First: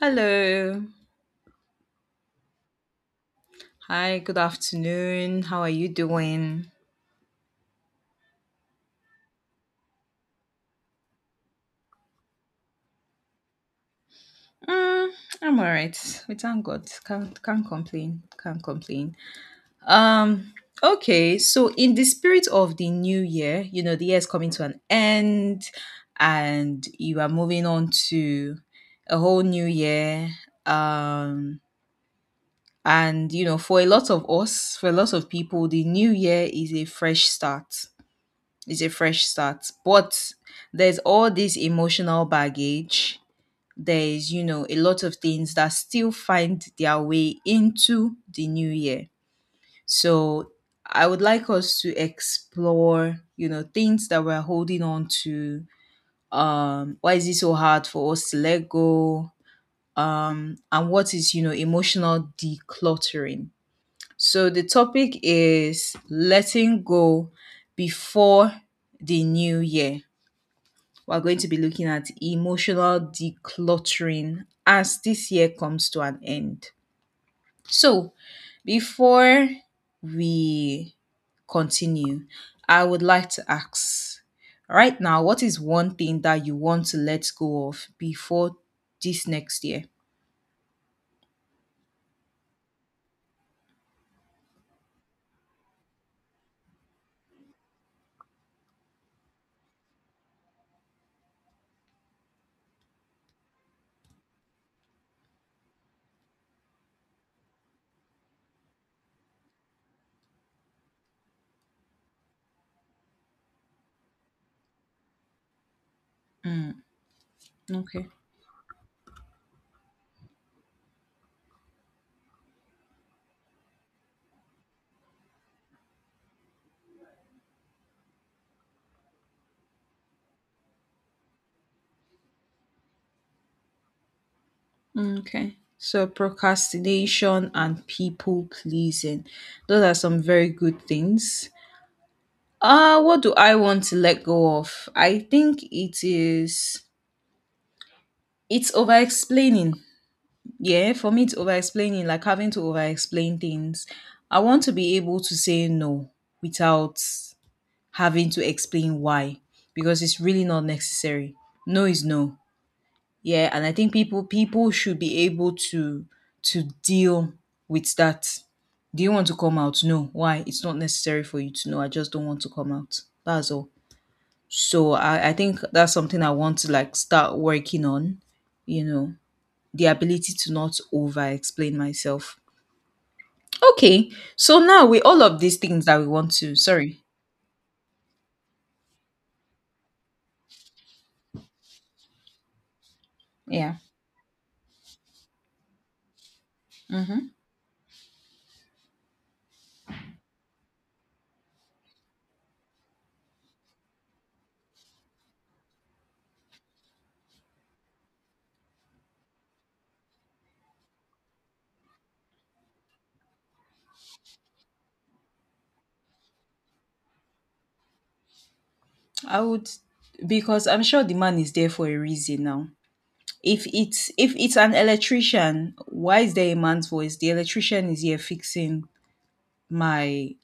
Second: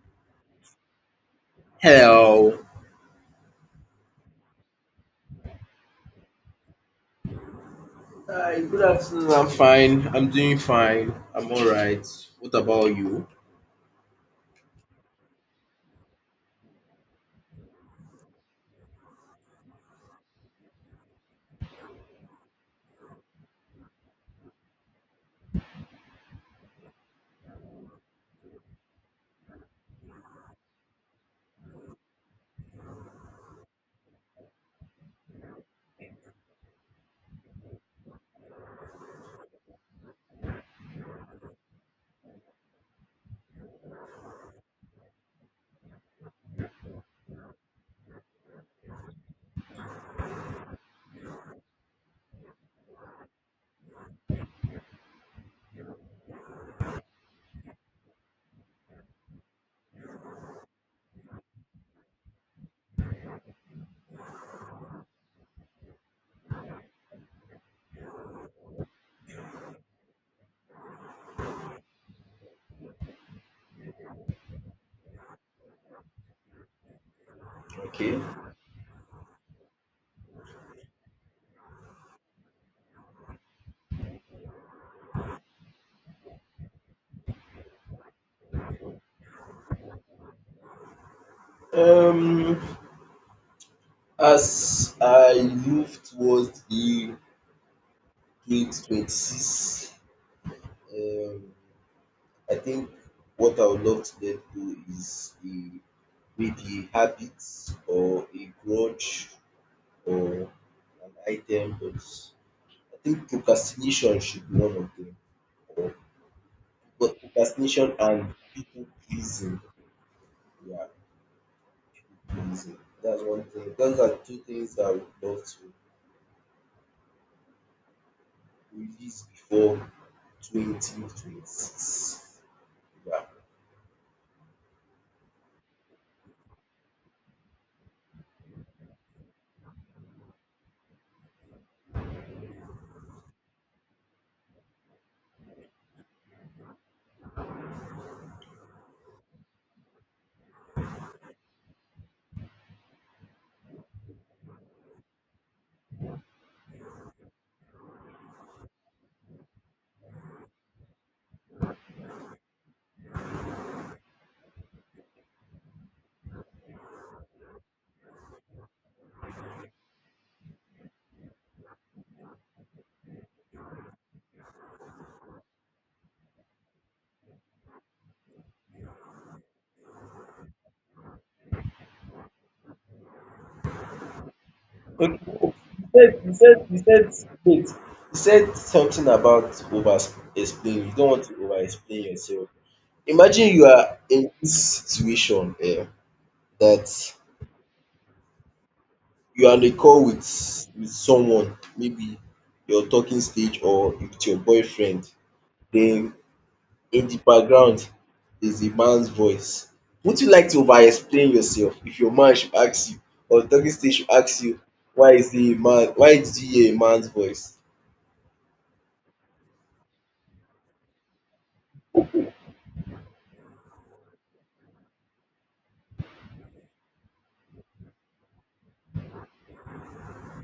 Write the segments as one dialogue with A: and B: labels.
A: Hello.
B: Hello.
A: Hi, good afternoon. How are you doing?
B: Hi, good afternoon. I'm fine. I'm doing fine. I'm all right. What about you?
A: Mm, I'm all right. We thank God. Can't complain. Can't complain. Um, okay, so in the spirit of the new year, you know, the year is coming to an end and you are moving on to a whole new year. Um and you know, for a lot of us, for a lot of people, the new year is a fresh start. It's a fresh start. But there's all this emotional baggage. There's, you know, a lot of things that still find their way into the new year. So I would like us to explore, you know, things that we're holding on to. Why is it so hard for us to let go? And what is, you know, emotional decluttering? So the topic is letting go before the new year. We're going to be looking at emotional decluttering as this year comes to an end. So,
B: Okay.
A: before we continue, I would like to ask right now, what is one thing that you want to let go of before this next year?
B: Um, as I move towards the 2026, um, I think what I would love to let go is a maybe a habit or a grudge or an item, but I think procrastination should be one of them. Or
A: Mm,
B: But procrastination
A: okay.
B: and people pleasing, yeah, people pleasing. That's one thing. Those are two things that I would love to release before 2026. Yeah.
A: Mm, okay. So procrastination and people pleasing. Those are some very good things. What do I want to let go of? I think it is it's over explaining. Yeah, for me it's over explaining, like having to over explain things. I want to be able to say no without having to explain why. Because it's really not necessary. No is no. Yeah, and I think people should be able to deal with that. Do you want to come out? No. Why? It's not necessary for you to know. I just don't want to come out. That's all. So I think that's something I want to like start working on, you know, the ability to not over explain myself. Okay. So now with
B: Okay.
A: all of these things
B: You
A: that we
B: said
A: want
B: you
A: to,
B: said you
A: sorry.
B: said wait. You said something about over explain. You don't want to over explain yourself. Imagine you
A: Yeah.
B: are in this situation that
A: Mm-hmm.
B: you are on a call with someone, maybe your talking stage or with your boyfriend, then in the background is a man's voice. Would you like to over explain yourself if your man should ask you or the talking stage should ask you why is he a man, why did you hear a man's voice?
A: I would because I'm sure the man is there for a reason now. If it's an electrician, why is there a man's voice? The electrician is here fixing my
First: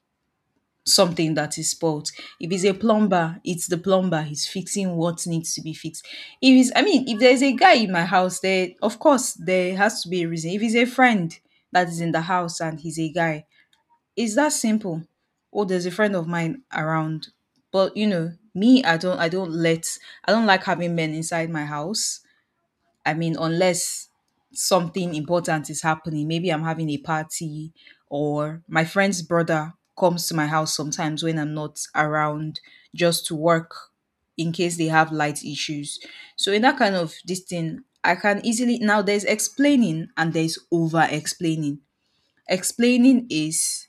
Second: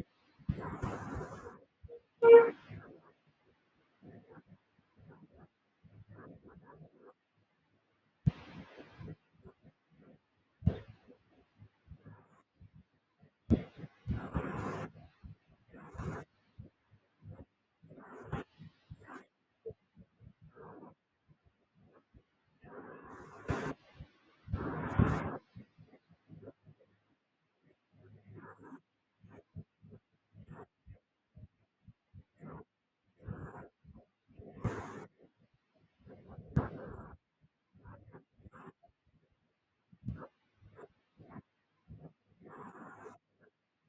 A: something that is spoilt. If it's a plumber, it's the plumber. He's fixing what needs to be fixed. If it's, I mean, if there's a guy in my house, there, of course, there has to be a reason. If it's a friend that is in the house and he's a guy, it's that simple. Oh, there's a friend of mine around, but you know, me, I don't let, I don't like having men inside my house. I mean, unless something important is happening, maybe I'm having a party or my friend's brother comes to my house sometimes when I'm not around just to work in case they have light issues. So in that kind of this thing, I can easily now there's explaining and there's over explaining. Explaining is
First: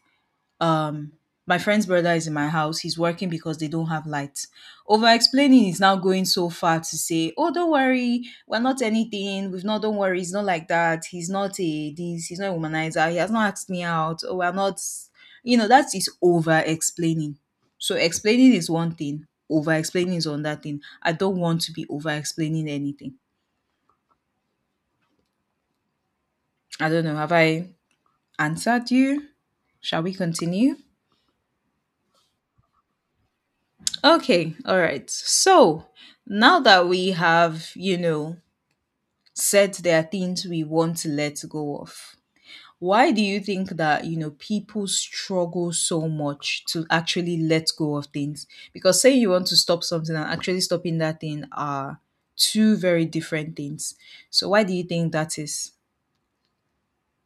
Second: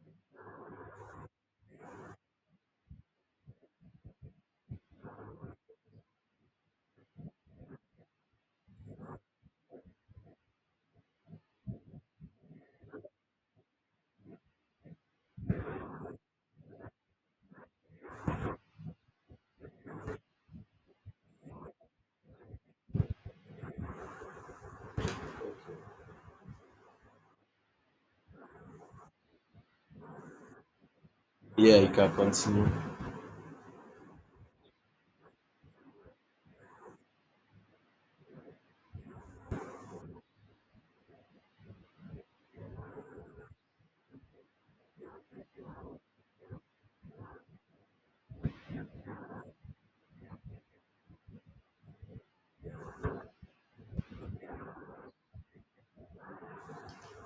A: um my friend's brother is in my house, he's working because they don't have lights. Over explaining is now going so far to say, oh, don't worry, we're not anything, we've not, don't worry, it's not like that, he's not a this, he's not a womanizer, he has not asked me out, oh, we're not, you know, that is over explaining. So explaining is one thing, over explaining is another thing. I don't want to be over explaining anything. I don't know, have I answered you? Shall we continue?
B: Yeah, you can continue.
A: Okay, all right. So now that we have, you know, said there are things we want to let go of, why do you think that, you know, people struggle so much to actually let go of things? Because saying you want to stop something and actually stopping that thing are two very different things. So why do you think that is?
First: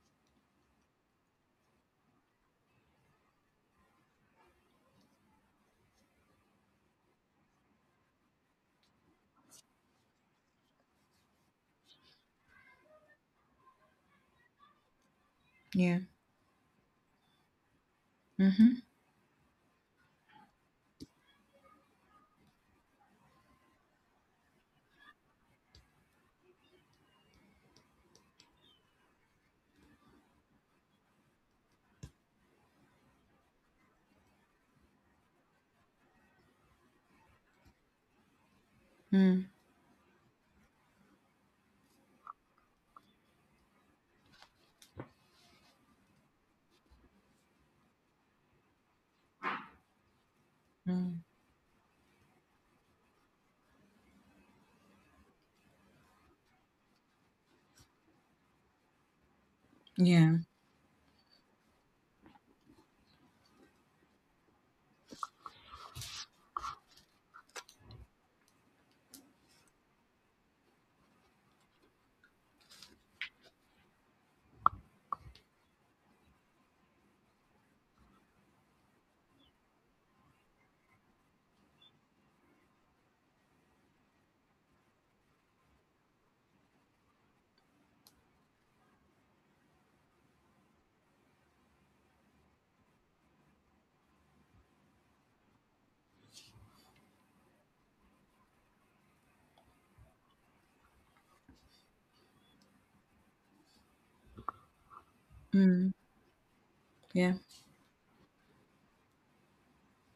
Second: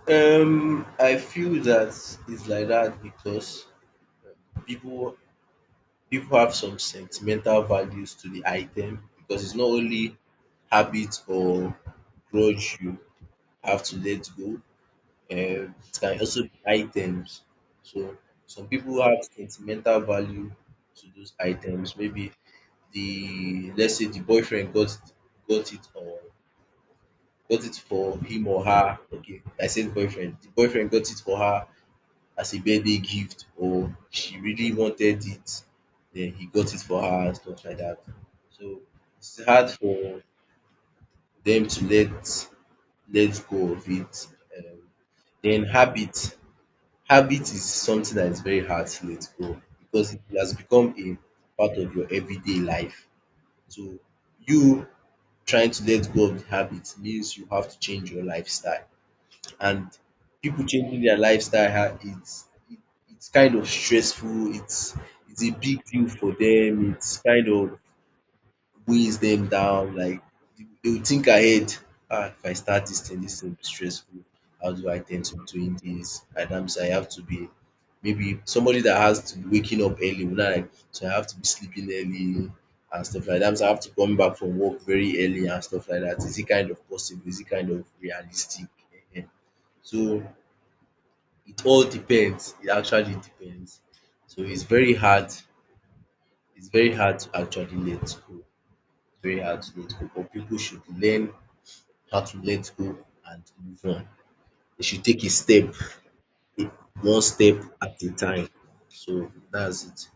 B: I feel that it's like that because people people have some sentimental values to the item because it's not only habit or grudge you have to let go, it
A: Yeah.
B: can also be items. So some
A: Mm-hmm.
B: people have sentimental value to those items. Maybe the let's say the boyfriend got it or got it for him or her. Okay, I said boyfriend. The boyfriend got it for her as a birthday gift or she really wanted it, then he got it for her and stuff like that. So
A: Mm-hmm.
B: it's hard for them to let go of it. Um, then habit is something that is very hard to let go because it has become a part of your everyday life. So you trying to let go of the habit means you have to change your lifestyle. And
A: Yeah.
B: people changing their lifestyle it's kind of stressful, it's a big deal for them, it's kind of weighs them down, like they will think ahead. Ah, if I start this thing will be stressful. How do I tend to doing this? And I'm so I have to be maybe somebody that has to be waking up early will not like so I have to be sleeping early and stuff like that. So I have to come back from work very early and stuff like that. Is it kind of possible? Is it kind of realistic? Ehen. So it all depends. It actually depends. So it's very hard. It's very hard to actually let go very hard to let go, but people should learn how to let go and move on. They should take
A: Mm.
B: a- one
A: Yeah.
B: step at a time. So that's it.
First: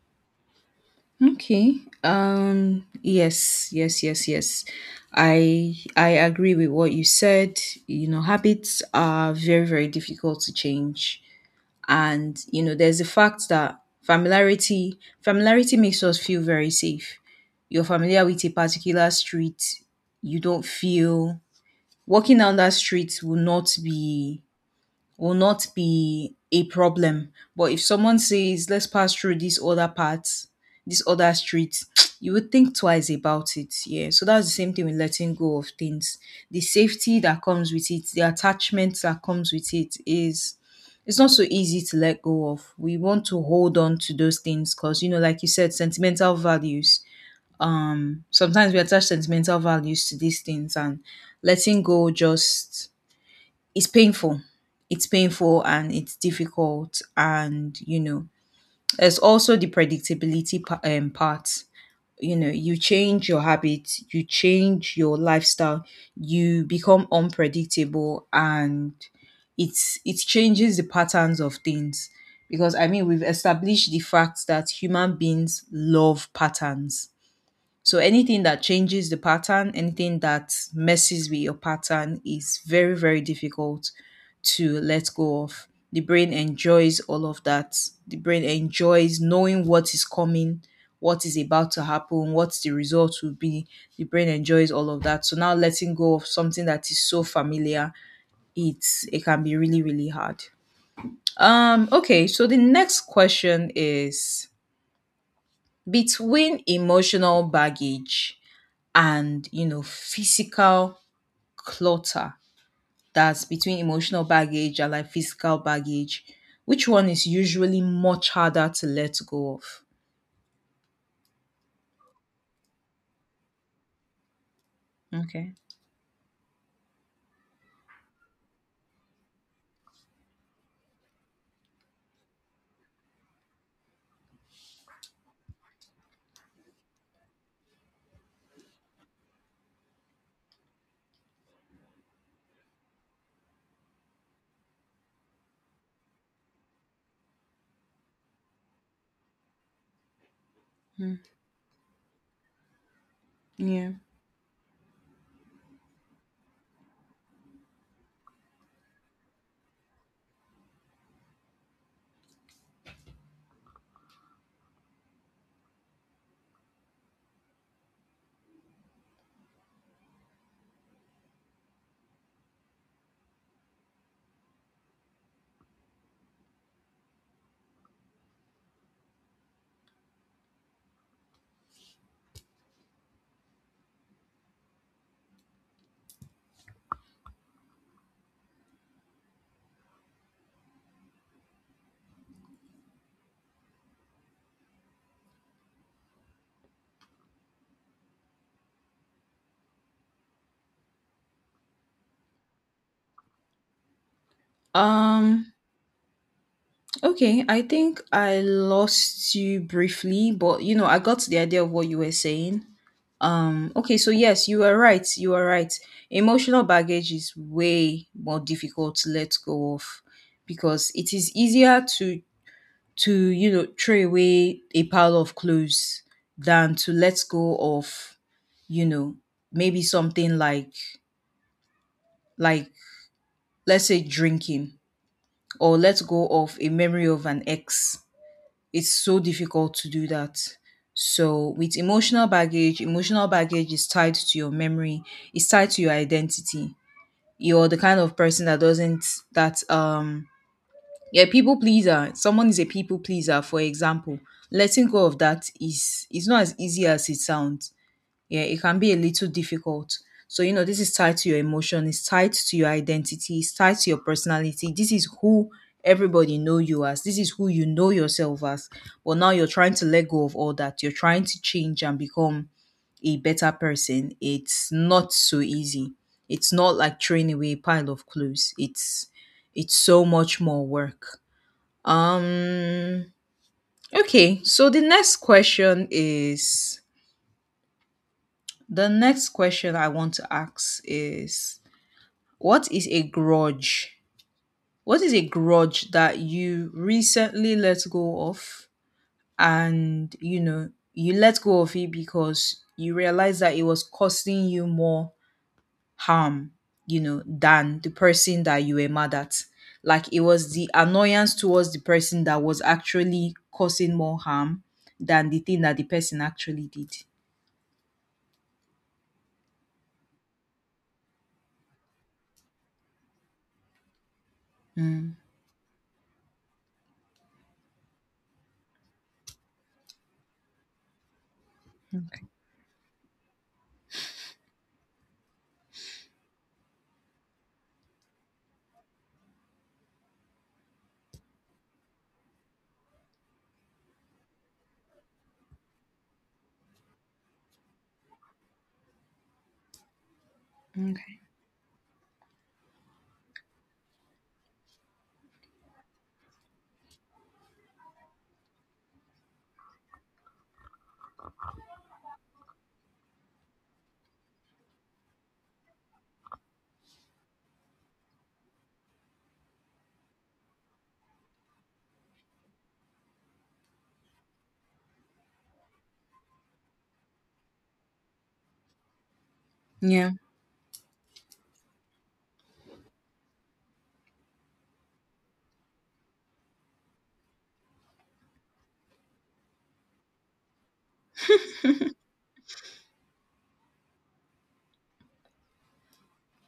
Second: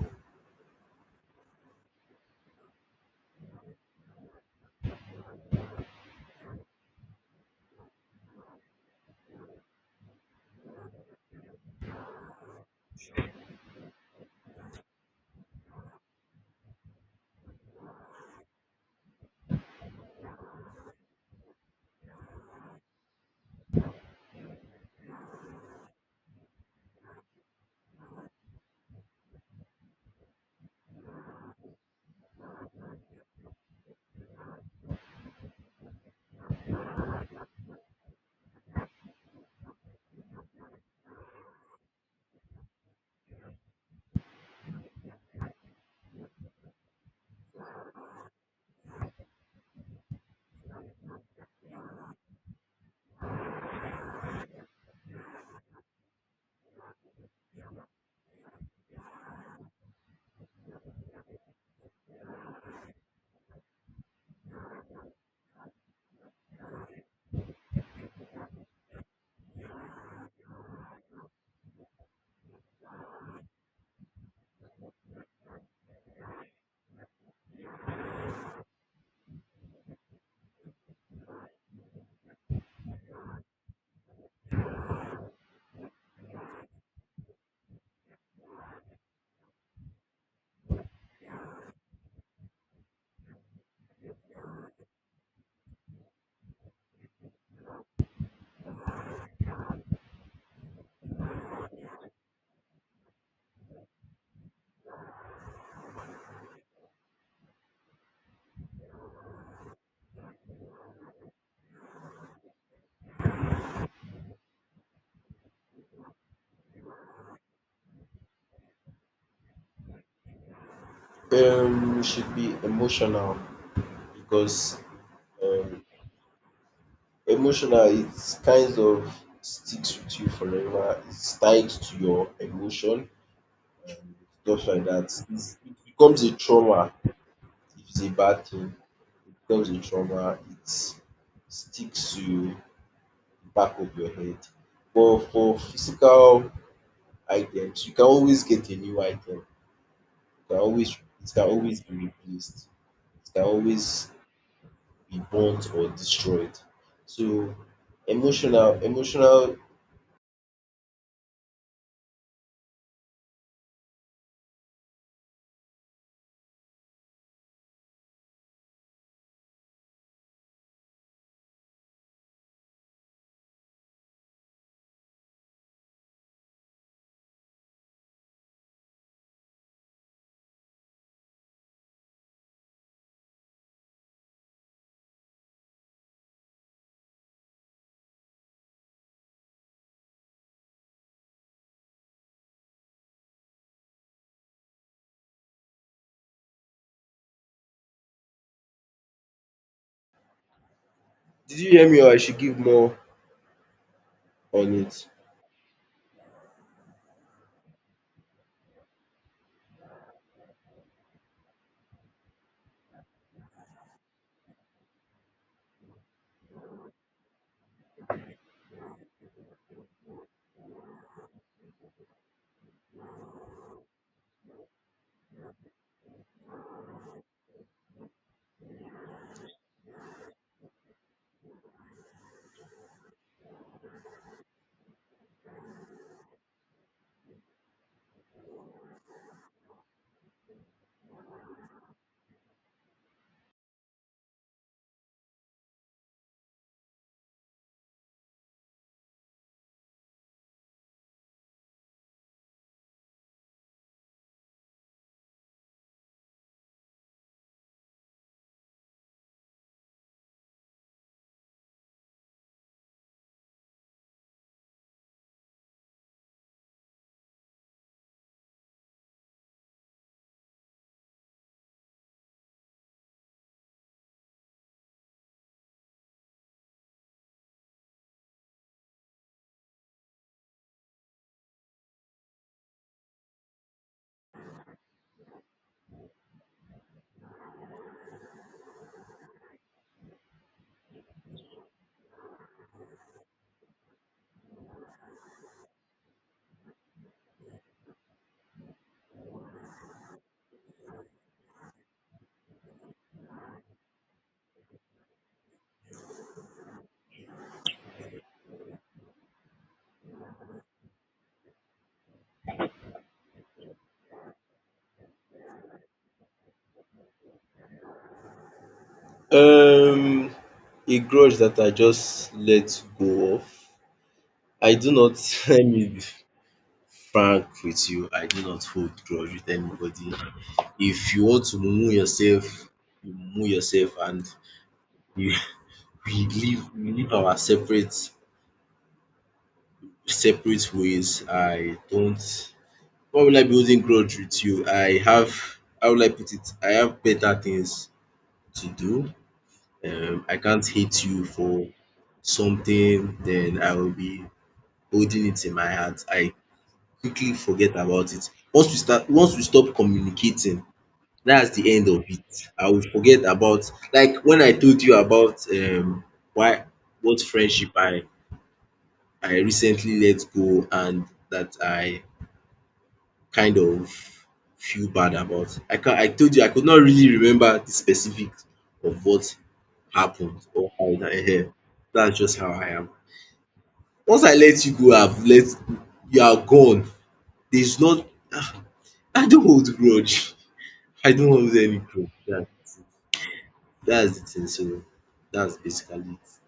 A: Okay. Yes, yes, yes, yes. I agree with what you said. You know, habits are very difficult to change. And you know, there's the fact that familiarity makes us feel very safe. You're familiar with a particular street, you don't feel walking down that street will not be a problem. But if someone says, let's pass through this other part, this other street, you would think twice about it. Yeah. So that's the same thing with letting go of things. The safety that comes with it, the attachment that comes with it is it's not so easy to let go of. We want to hold on to those things because you know, like you said, sentimental values. Sometimes we attach sentimental values to these things and letting go just it's painful. It's painful and it's difficult. And, you know, there's also the predictability part. You know, you change your habits, you change your lifestyle, you become unpredictable and it's it changes the patterns of things because I mean we've established the fact that human beings love patterns, so anything that changes the pattern, anything that messes with your pattern is very, very difficult to let go of. The brain enjoys all of that. The brain enjoys knowing what is coming, what is about to happen, what the result will be. The brain enjoys all of that. So now letting go of something that is so familiar, it's it can be really, really hard. Okay, so the next question is between emotional baggage and, you know, physical clutter, that's between emotional baggage and like physical baggage, which one is usually much harder to let go of?
B: We should be emotional because
A: Okay.
B: um emotional it kind of sticks with you forever. It's tied to your emotion and stuff like that. It's, it becomes a trauma if it's a bad thing. It becomes a trauma. It sticks to you back of your head. But for physical items, you can always get a new item. You can always
A: Mm.
B: it can always be replaced. It can
A: Yeah.
B: always be burnt or destroyed. So emotional, did you hear me or I should give more on it?
A: um Okay, I think I lost you briefly, but you know, I got the idea of what you were saying. Okay, so yes, you are right. You are right. Emotional baggage is way more difficult to let go of because it is easier to you know throw away a pile of clothes than to let go of, you know, maybe something like let's say drinking, or let go of a memory of an ex. It's so difficult to do that. So, with emotional baggage is tied to your memory, it's tied to your identity. You're the kind of person that doesn't, that, yeah, people pleaser. Someone is a people pleaser, for example. Letting go of that is, it's not as easy as it sounds. Yeah, it can be a little difficult. So, you know, this is tied to your emotion, it's tied to your identity, it's tied to your personality. This is who everybody know you as. This is who you know yourself as. But now you're trying to let go of all that. You're trying to change and become a better person. It's not so easy. It's not like throwing away a pile of clothes. It's so much more work. Um okay, so the next question is the next question I want to ask is what is a grudge? What is a grudge that you recently let go of, and you know you let go of it because you realize that it was costing you more harm, you know, than the person that you were mad at. Like it was the annoyance towards the person that was actually causing more harm than the thing that the person actually did.
B: Um, a grudge that I just let go of. I do
A: Mm,
B: not. Let me frank with you. I do not hold grudge with anybody. If you want to mumu yourself, you mumu yourself, and we we live our separate ways. I don't why will I be holding grudge with you? I have how will I put it? I have better things to do. I can't hate
A: okay.
B: you for something then I will be holding it in my heart. I quickly forget about it. Once we stop communicating, that's the end of it. I will forget about like when I told you about why what friendship I recently let go and that I kind of feel bad about. I told you I could not really remember the specifics of what
A: Yeah.
B: happened or how it that's just how I am. Once I let you go, I've let you are gone. There's not ah, I don't hold grudge. I don't hold any grudge. Yeah. That's the thing. So that's basically it.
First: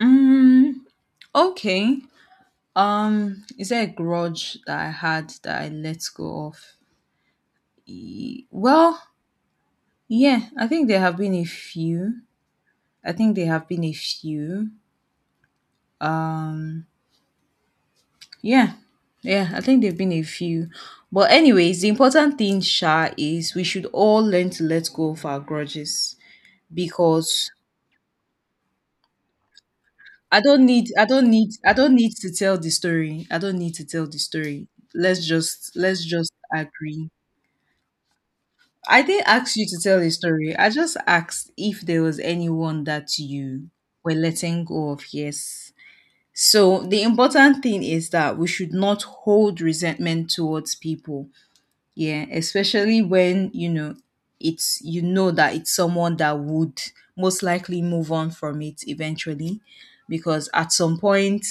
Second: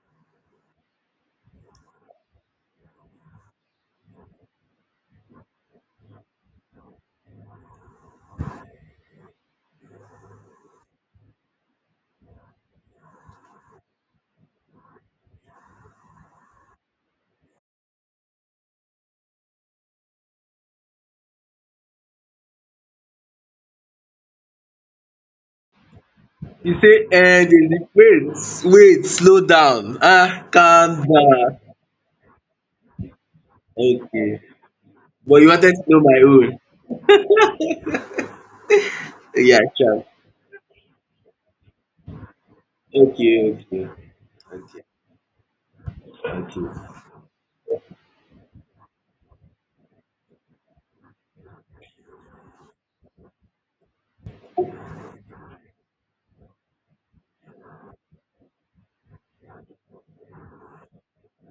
A: Mm, okay. Is there a grudge that I had that I let go of? Well, yeah, I think there have been a few. I think there have been a few. Yeah. Yeah, I think there've been a few. But anyways, the important thing, Sha, is we should all learn to let go of our grudges
B: You say, eh,
A: because
B: they say, wait, wait, slow down. Ah, calm down.
A: I don't need to tell the story. I don't need to tell the story.
B: But you wanted to know
A: Let's
B: my
A: just
B: own.
A: agree. I didn't ask
B: Yeah,
A: you to tell
B: sure.
A: a story. I just asked if there was anyone that
B: Okay.
A: you were letting
B: Okay.
A: go of. Yes.
B: Okay.
A: So the important thing is that we should not hold resentment towards people. Yeah, especially when you know it's you know that it's someone that would most likely move on from it eventually because at some point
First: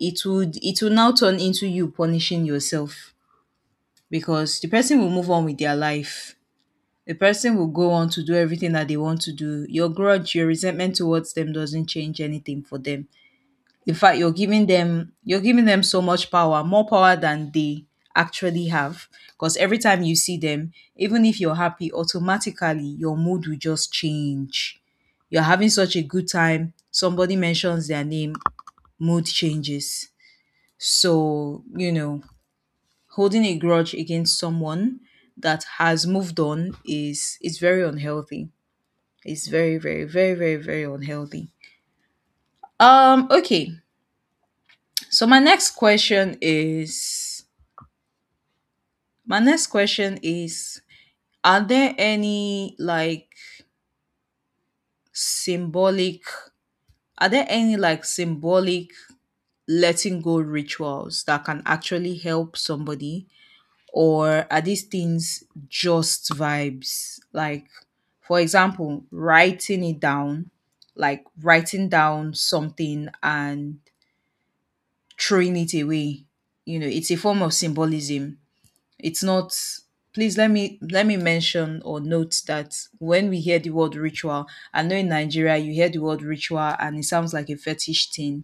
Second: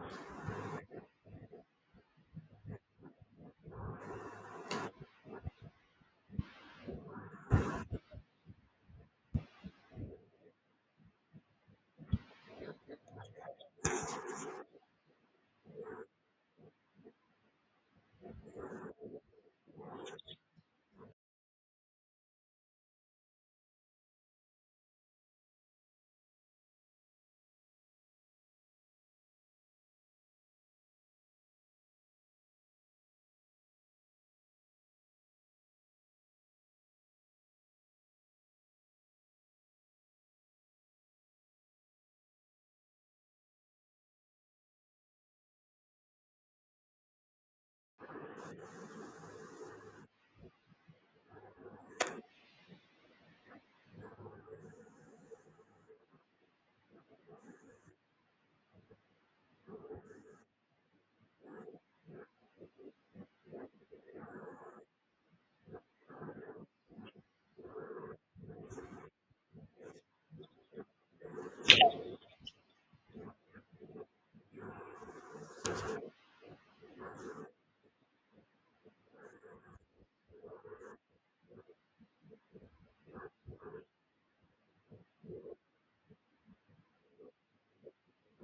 A: it would it will now turn into you punishing yourself because the person will move on with their life, the person will go on to do everything that they want to do. Your grudge, your resentment towards them doesn't change anything for them. In fact, you're giving them so much power, more power than they actually have. Because every time you see them, even if you're happy, automatically your mood will just change. You're having such a good time. Somebody mentions their name, mood changes. So, you know, holding a grudge against someone that has moved on is very unhealthy. It's very, very, very, very, very unhealthy. Okay. So my next question is, are there any like symbolic are there any like symbolic letting go rituals that can actually help somebody, or are these things just vibes? Like, for example, writing it down, like writing down something and throwing it away. You know, it's a form of symbolism. It's not. Please let me mention or note that when we hear the word ritual, I know in Nigeria you hear the word ritual and it sounds like a fetish thing.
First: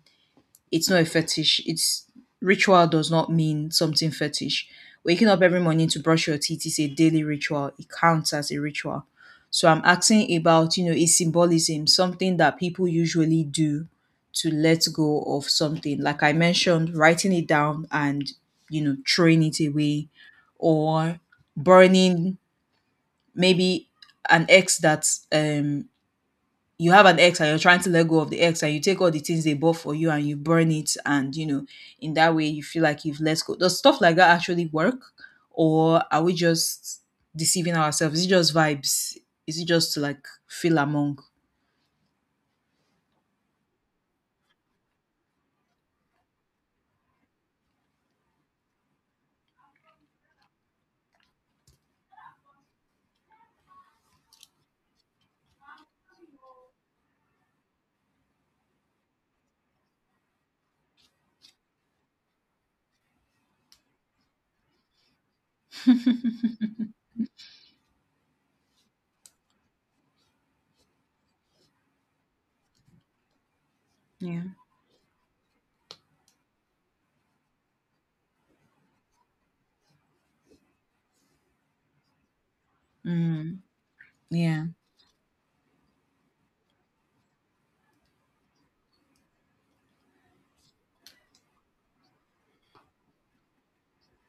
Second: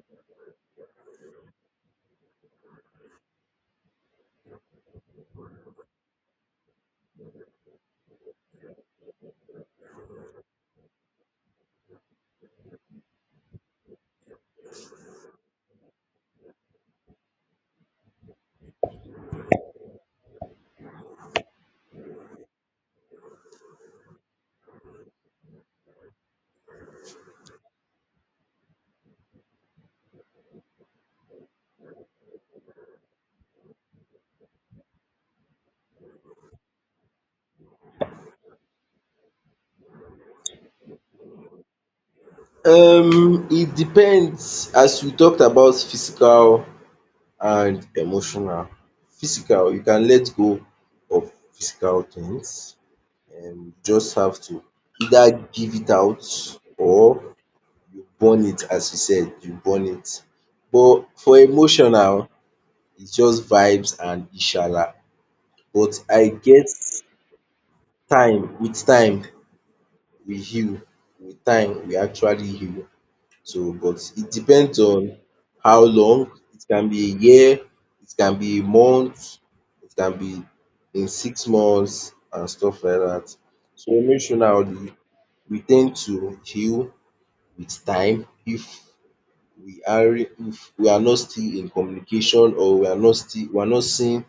A: It's not a fetish. It's ritual does not mean something fetish. Waking up every morning to brush your teeth is a daily ritual. It counts as a ritual. So I'm asking about, you know, a symbolism, something that people usually do to let go of something. Like I mentioned, writing it down and, you know, throwing it away, or burning, maybe, an ex that um you have an ex and you're trying to let go of the ex, and you take all the things they bought for you and you burn it, and, you know, in that way you feel like you've let go. Does stuff like that actually work, or are we just deceiving ourselves? Is it just vibes? Is it just to, like, feel among?
B: It depends. As we talked about physical and emotional. Physical, you can let go of physical things, and just have to either give it out or you burn it as you said, you burn it. But for emotional, it's just vibes and Inshallah. But I get time, with time we heal, with time we actually heal. So but it
A: Yeah.
B: depends on how long, it can be a year, it can be a month, it can be in 6 months and stuff like that.
A: Mm.
B: So
A: Yeah.
B: emotionally, we tend to heal with time if if we are not still in communication or we are not seeing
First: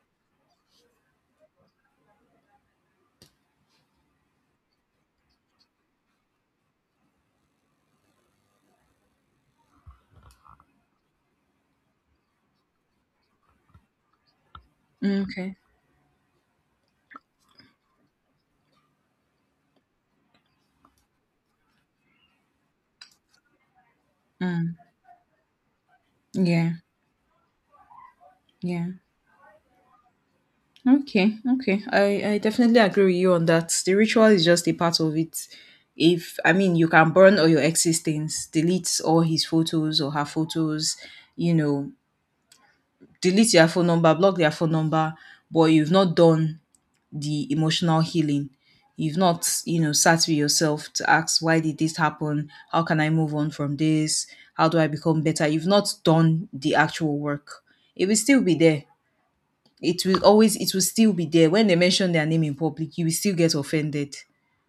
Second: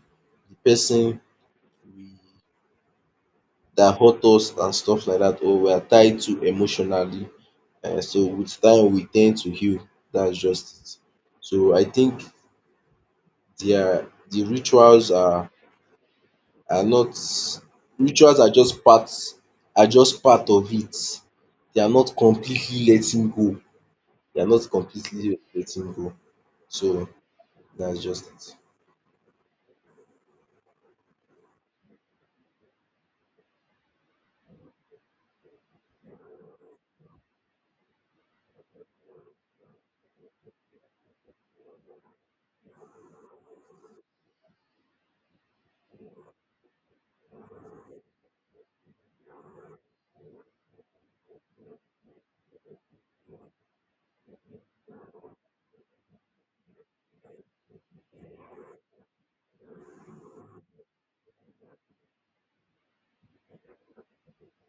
B: the person we that hurt us and stuff like that or we are tied to emotionally. So with time we tend to heal, that's just it. So I think the rituals
A: Mm, okay.
B: are not rituals are just part of it. They are not completely letting go. They are not
A: Mm.
B: completely letting go.
A: Yeah.
B: So that's just
A: Yeah. Okay, okay. I definitely agree with you on that. The ritual is just a part of it. If I mean, you can burn all your ex's things, delete all his photos or her photos, you know, delete their phone number, block their phone number, but you've not done the emotional healing. You've not, you know, sat with yourself to ask, why did this happen? How can I move on from this? How do I become better? You've not done the actual work. It will still be there. It will still be there when they mention their name in public, you will still get offended.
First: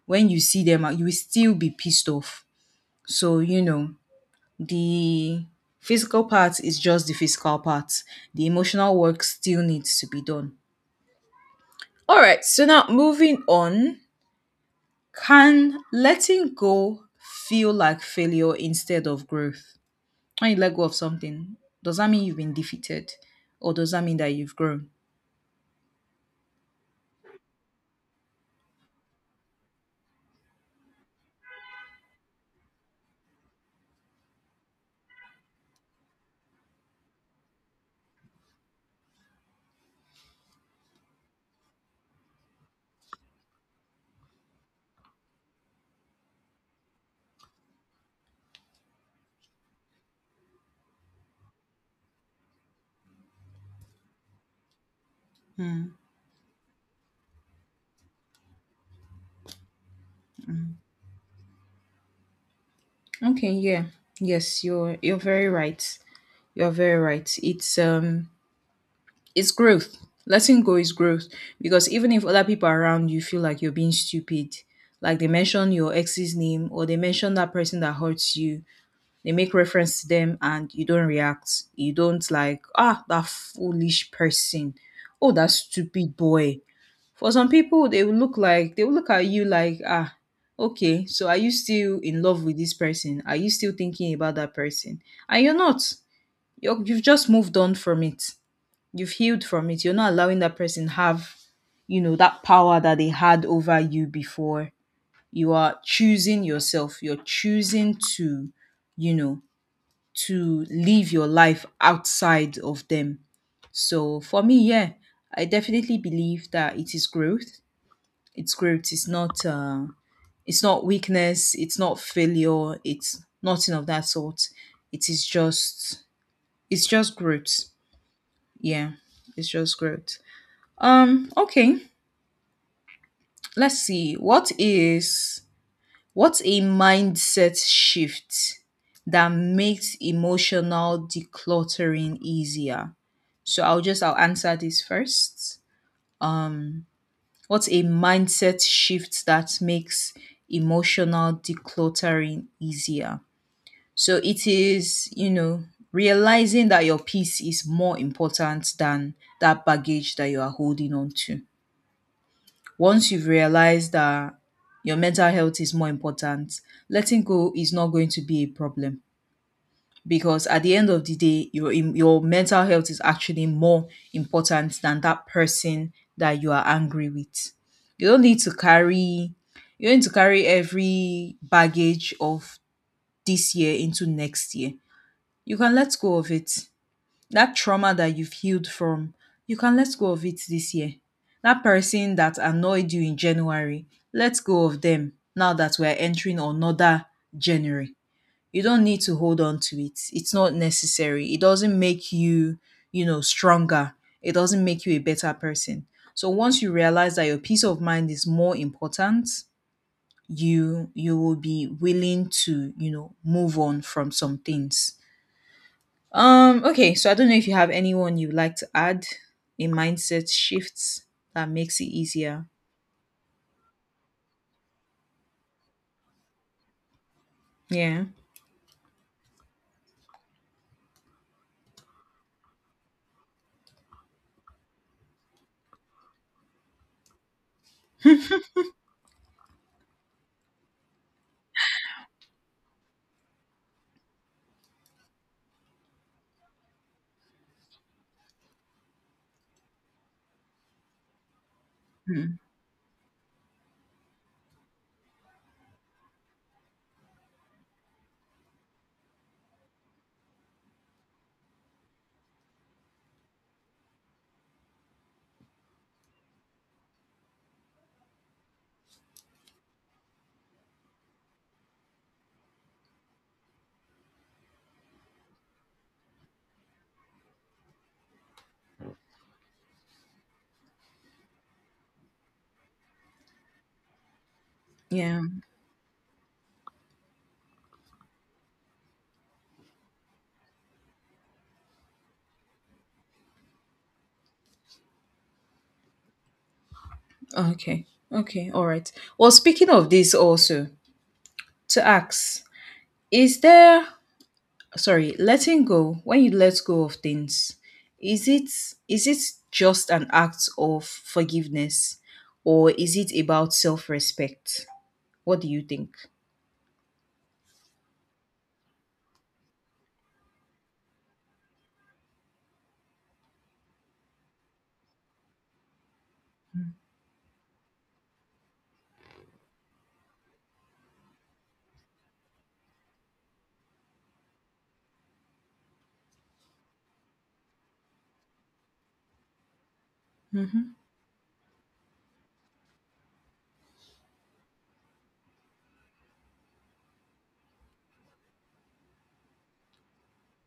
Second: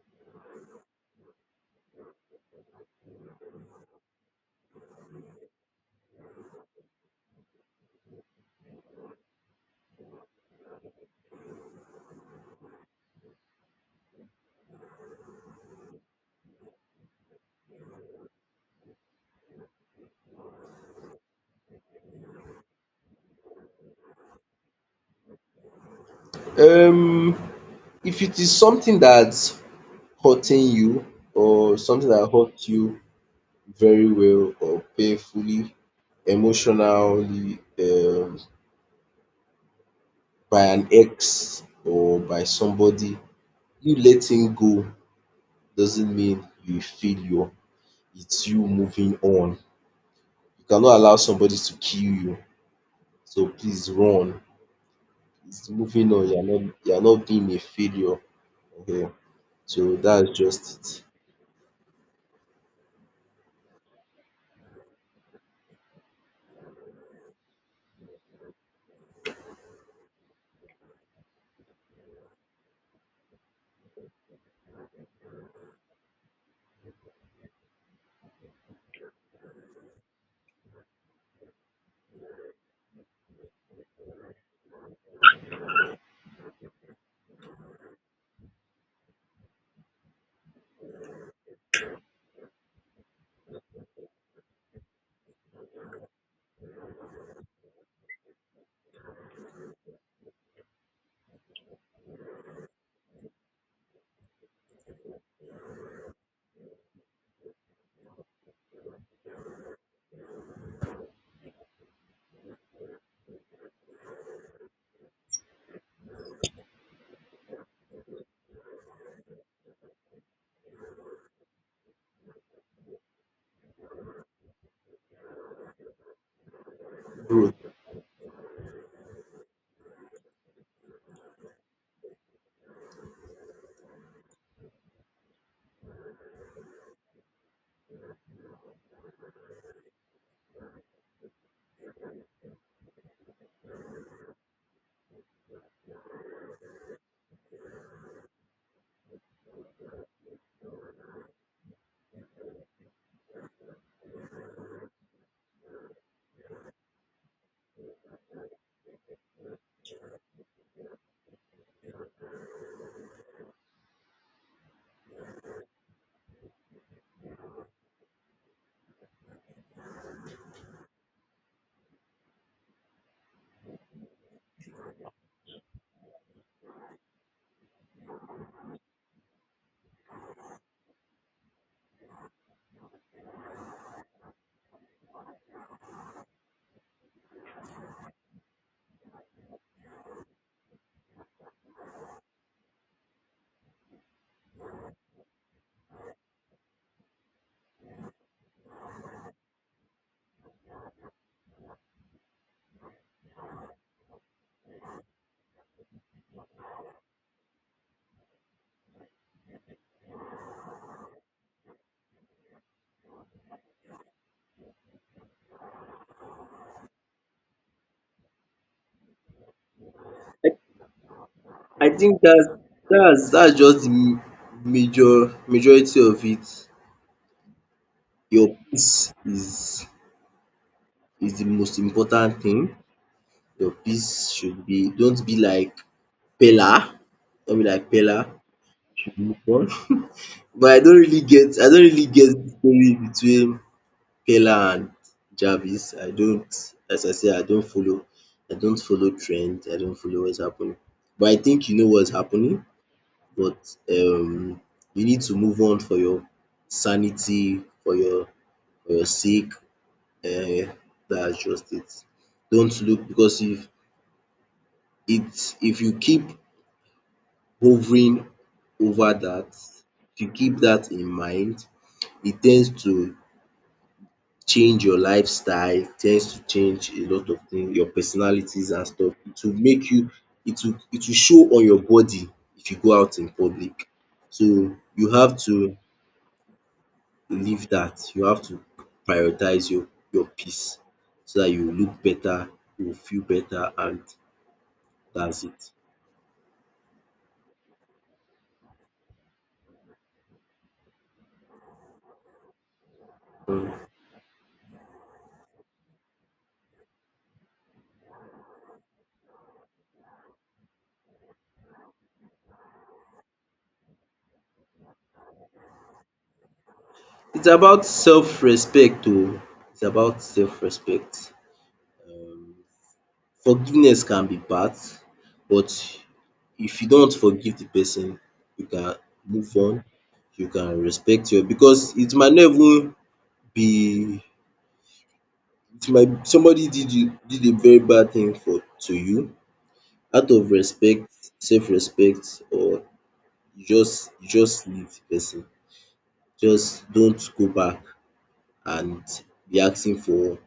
A: When you see them, you will still be pissed off. So, you know, the physical part is just the physical part, the emotional work still needs to be done. All right, so now, moving on, can letting go feel like failure instead of growth? When you let go of something, does that mean you've been defeated, or does that mean that you've grown?
B: it. If it is something that's hurting you or something that hurt you very well or painfully emotionally by an ex or by somebody, you letting go doesn't mean you a failure, it's you moving on. You cannot allow somebody to kill you, so please run. It's moving on, you're not being a failure. Okay. So that's just
A: Okay, yeah. Yes, you're very right. You're very right. It's growth. Letting go is growth, because even if other people around you feel like you're being stupid, like they mention your ex's name, or they mention that person that hurts you, they make reference to them and you don't react. You don't, like, ah, that foolish person. Oh, that stupid boy. For some people, they will look at you like, ah, okay, so are you still in love with this person? Are you still thinking about that person? And you're not. You've just moved on from it. You've healed from it. You're not allowing that person have, you know, that power that they had over you before. You are choosing yourself. You're choosing to, you know, to live your life outside of them. So for me, yeah, I definitely believe that it is growth. It's growth. It's not weakness. It's not failure. It's nothing of that sort. it is just it's just
B: it growth.
A: growth. Yeah. It's just growth. Okay, let's see, what's a mindset shift that makes emotional decluttering easier. So I'll answer this first. um what's a mindset shift that makes emotional decluttering easier? So it is, you know, realizing that your peace is more important than that baggage that you are holding on to. Once you've realized that your mental health is more important, letting go is not going to be a problem, because at the end of the day, your mental health is actually more important than that person that you are angry with. You don't need to carry you don't need to carry every baggage of this year into next year. You can let go of it. That trauma that you've healed from, you can let go of it this year. That person that annoyed you in January, let go of them now that we're entering another January. You don't need to hold on to it. It's not necessary. It doesn't make you, you know, stronger. It doesn't make you a better person. So once you realize that your peace of mind is more important, you will be willing to, you know, move on from some things. Okay, so I don't know if you have anyone you'd like to add a mindset shift that makes it
B: I think
A: easier.
B: that's just the major majority of it.
A: Yeah.
B: Your peace is the most important thing. Your peace should be don't be like Pella. Don't be like Pella. Should move on. But I don't really get the story between Pella and Jarvis. I don't as I say I don't follow trend. I don't follow what's happening. But I think you know what's
A: Hmm.
B: happening. But You need to move on for your sanity, for your sake. um That's just it. Don't look because if you keep hovering over that, if you keep that in mind, it tends to change your lifestyle, it tends to change a lot of things, your personalities and stuff. It will make you it will show on your body if you go out in public. So you
A: Yeah.
B: have to leave dat. You have to prioritize your peace so dat you look better, you feel better and dats it.
A: Okay. Okay. All right. Well, speaking of this also, to ask, is there, sorry, letting go, when you let go of things, is it is it just an act of forgiveness, or is it about self-respect? What do you think?
B: It's about self-respect oh. It's about self-respect. um Forgiveness can be bad, but if you don want forgive de person, you can move on, you can respect your because it might not even be it might somebody did you did a very bad thing for to you out of
A: Mm-hmm.
B: respect, self respect, or you just leave the person. Just don't go back and be asking for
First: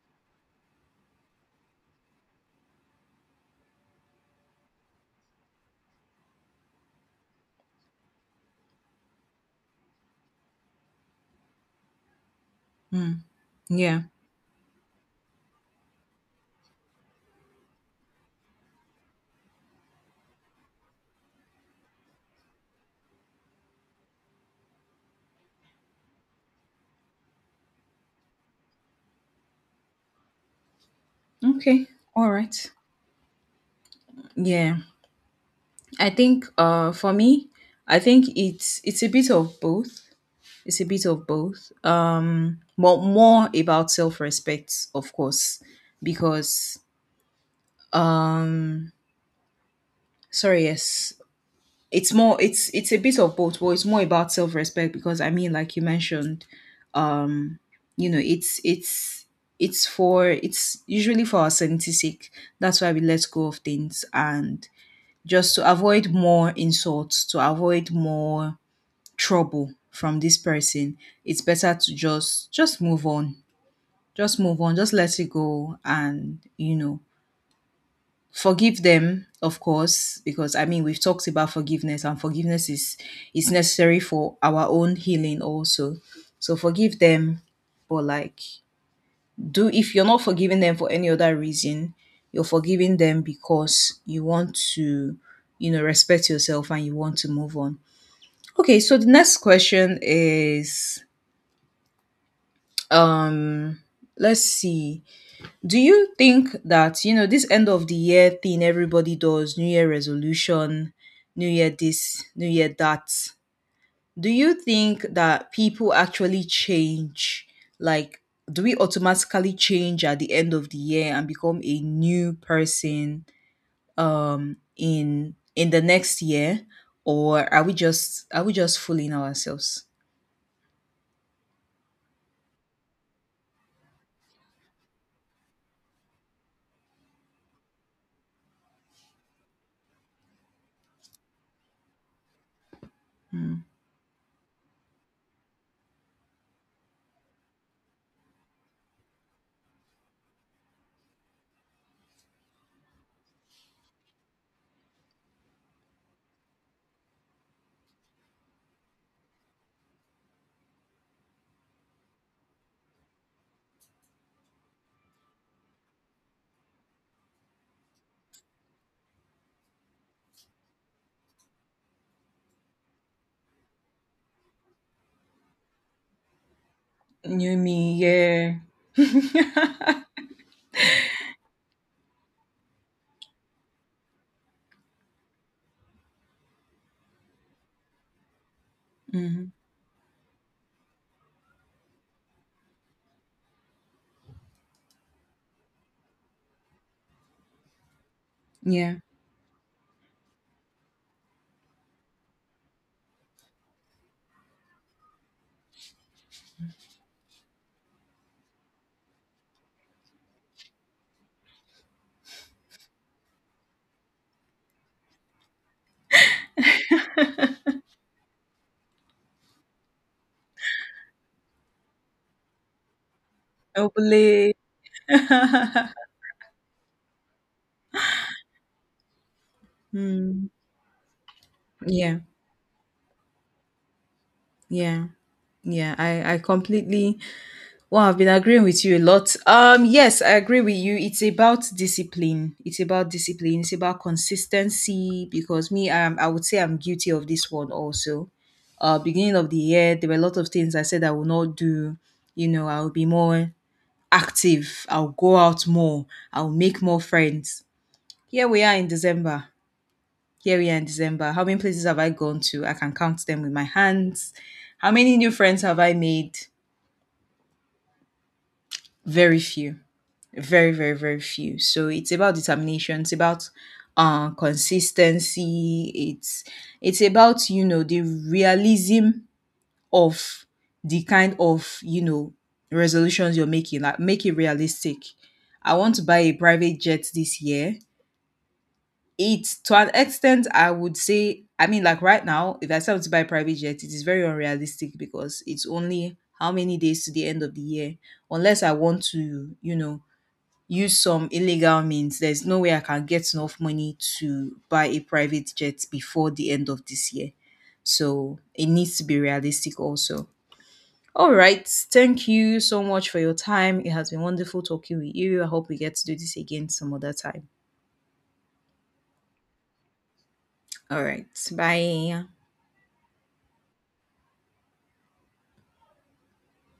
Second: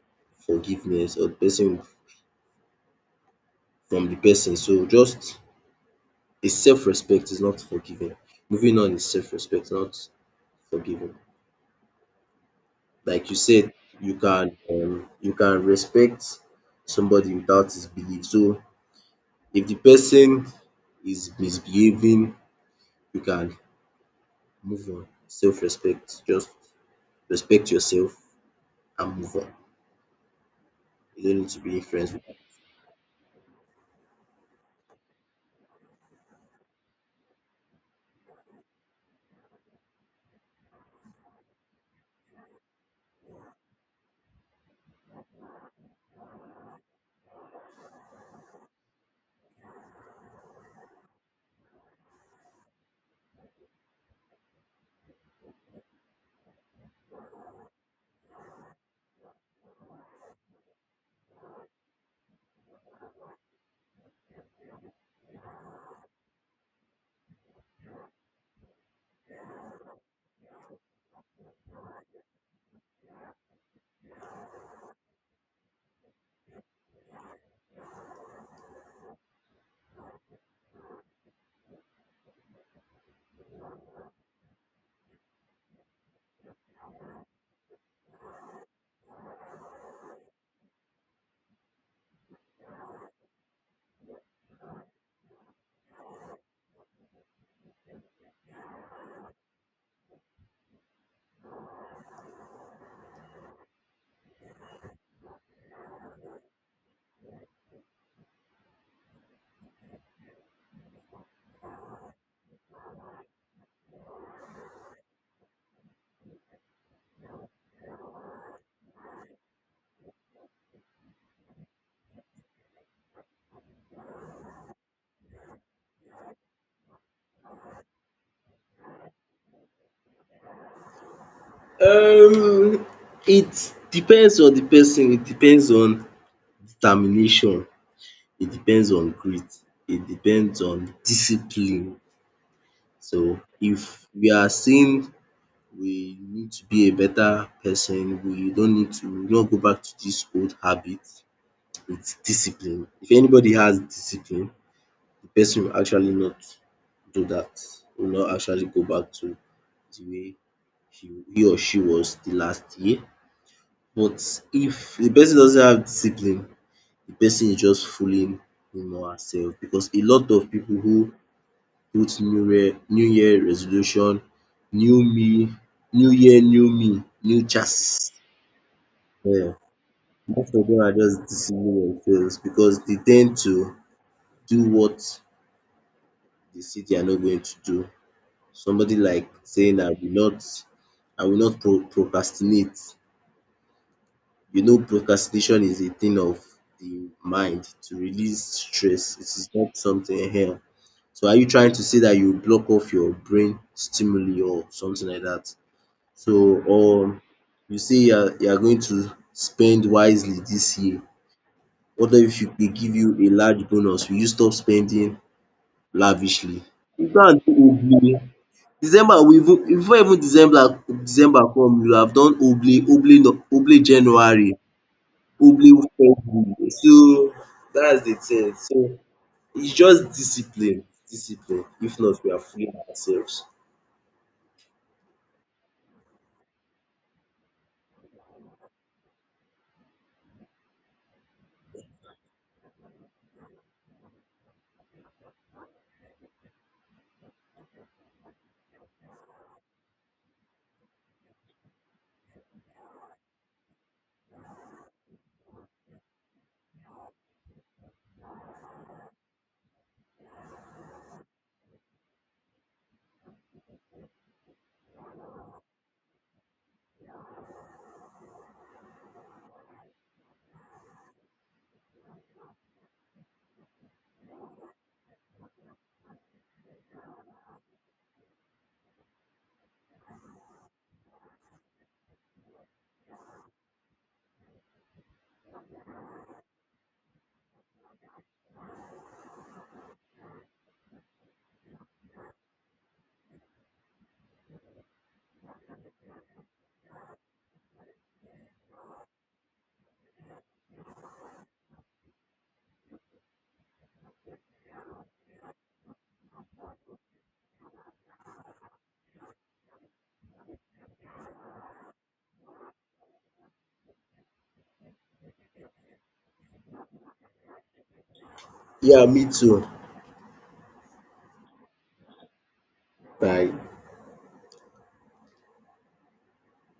B: forgiveness or the person from the person. So just a self respect is not forgiving. Moving on is self respect, not forgiving.
A: Mm.
B: Like you said,
A: Yeah.
B: you can respect somebody without his belief. So if the person is misbehaving, you can move on. Self respect just respect yourself and move on. You don't need to be
A: Okay.
B: friends with
A: All right. Yeah. I think for me, I think it's a bit of both. It's a bit of both. More about self-respect, of course, because, um sorry, yes. It's more it's a bit of both, but it's more about self-respect because, I mean, like you mentioned, um you know, it's usually for our sanity's sake. That's why we let go of things, and just to avoid more insults, to avoid more trouble from this person, it's better to just move on. Just move on. Just let it go, and, you know, forgive them, of course, because I mean we've talked about forgiveness, and forgiveness is necessary for our own healing also. So forgive them, but, like, do if you're not forgiving them for any other reason, you're forgiving them because you want to, you know, respect yourself and you want to move on. Okay, so the next question is, um let's see, do you think that, you know, this end of the year thing, everybody does new year resolution, new year this, new year that, do you think that people actually change, like, do we automatically change at the end of the year and become a new person in the next year, or are we just fooling ourselves?
B: Um it depends on the person, it depends on determination, it depends on grit, it depends on discipline. So if we are saying we need to be a better person, we don't need to not go back to this old habit, it's discipline. If anybody has discipline, the person will actually not do that, will not actually go back to the way he he or she was the last year. But if the person doesn't have discipline, the person is just fooling him or herself because a lot of people who put new year resolution, new me, new year new me, new
A: New me.
B: chance
A: Yeah.
B: um most of dem are just deceiving themselves because they tend to do what they say they are not going to do. Somebody like
A: Hmm.
B: saying not I will not procrastinate. You know, procrastination is a thing of the mind to release
A: Yeah.
B: stress. It is not something here. So are you trying to say that you block off your brain stimuli or something like that? So or you say you are going to spend wisely this year. What if you dey give you a large bonus, will you stop spending lavishly? You can't do oble. December we even before even December come, you have done oble oble no- oble January.
A: Hopefully.
B: Public spending. So that's the thing. So it's just
A: Mm.
B: discipline. If not,
A: Yeah,
B: we are fooling ourselves.
A: yeah, yeah. I completely. Well, I've been agreeing with you a lot. Yes, I agree with you. It's about discipline. It's about discipline. It's about consistency. Because me, I would say I'm guilty of this one also. Beginning of the year, there were a lot of things I said I will not do. You know, I'll be more active. I'll go out more. I'll make more friends. Here we are in December. Here we are in December. How many places have I gone to? I can count them with my hands. How many new friends have I made? Very few. Very, very, very few. So it's about determination. It's about consistency. It's about, you know, the realism of the kind of, you know, resolutions you're making. Like, make it realistic. I want to buy a private jet this year. It's, to an extent, I would say, I mean, like, right now, if I start to buy a private jet, it is very unrealistic because it's only how many days to the end of the year. Unless I want to, you know, use some illegal means, there's no way I can get enough money to buy a private jet before the end of this year. So it needs to be realistic also. All right. Thank you so much for your time. It has been wonderful talking with you. I hope we get to do this again some other time.
B: Yeah, me too.
A: All right. Bye.
B: Bye.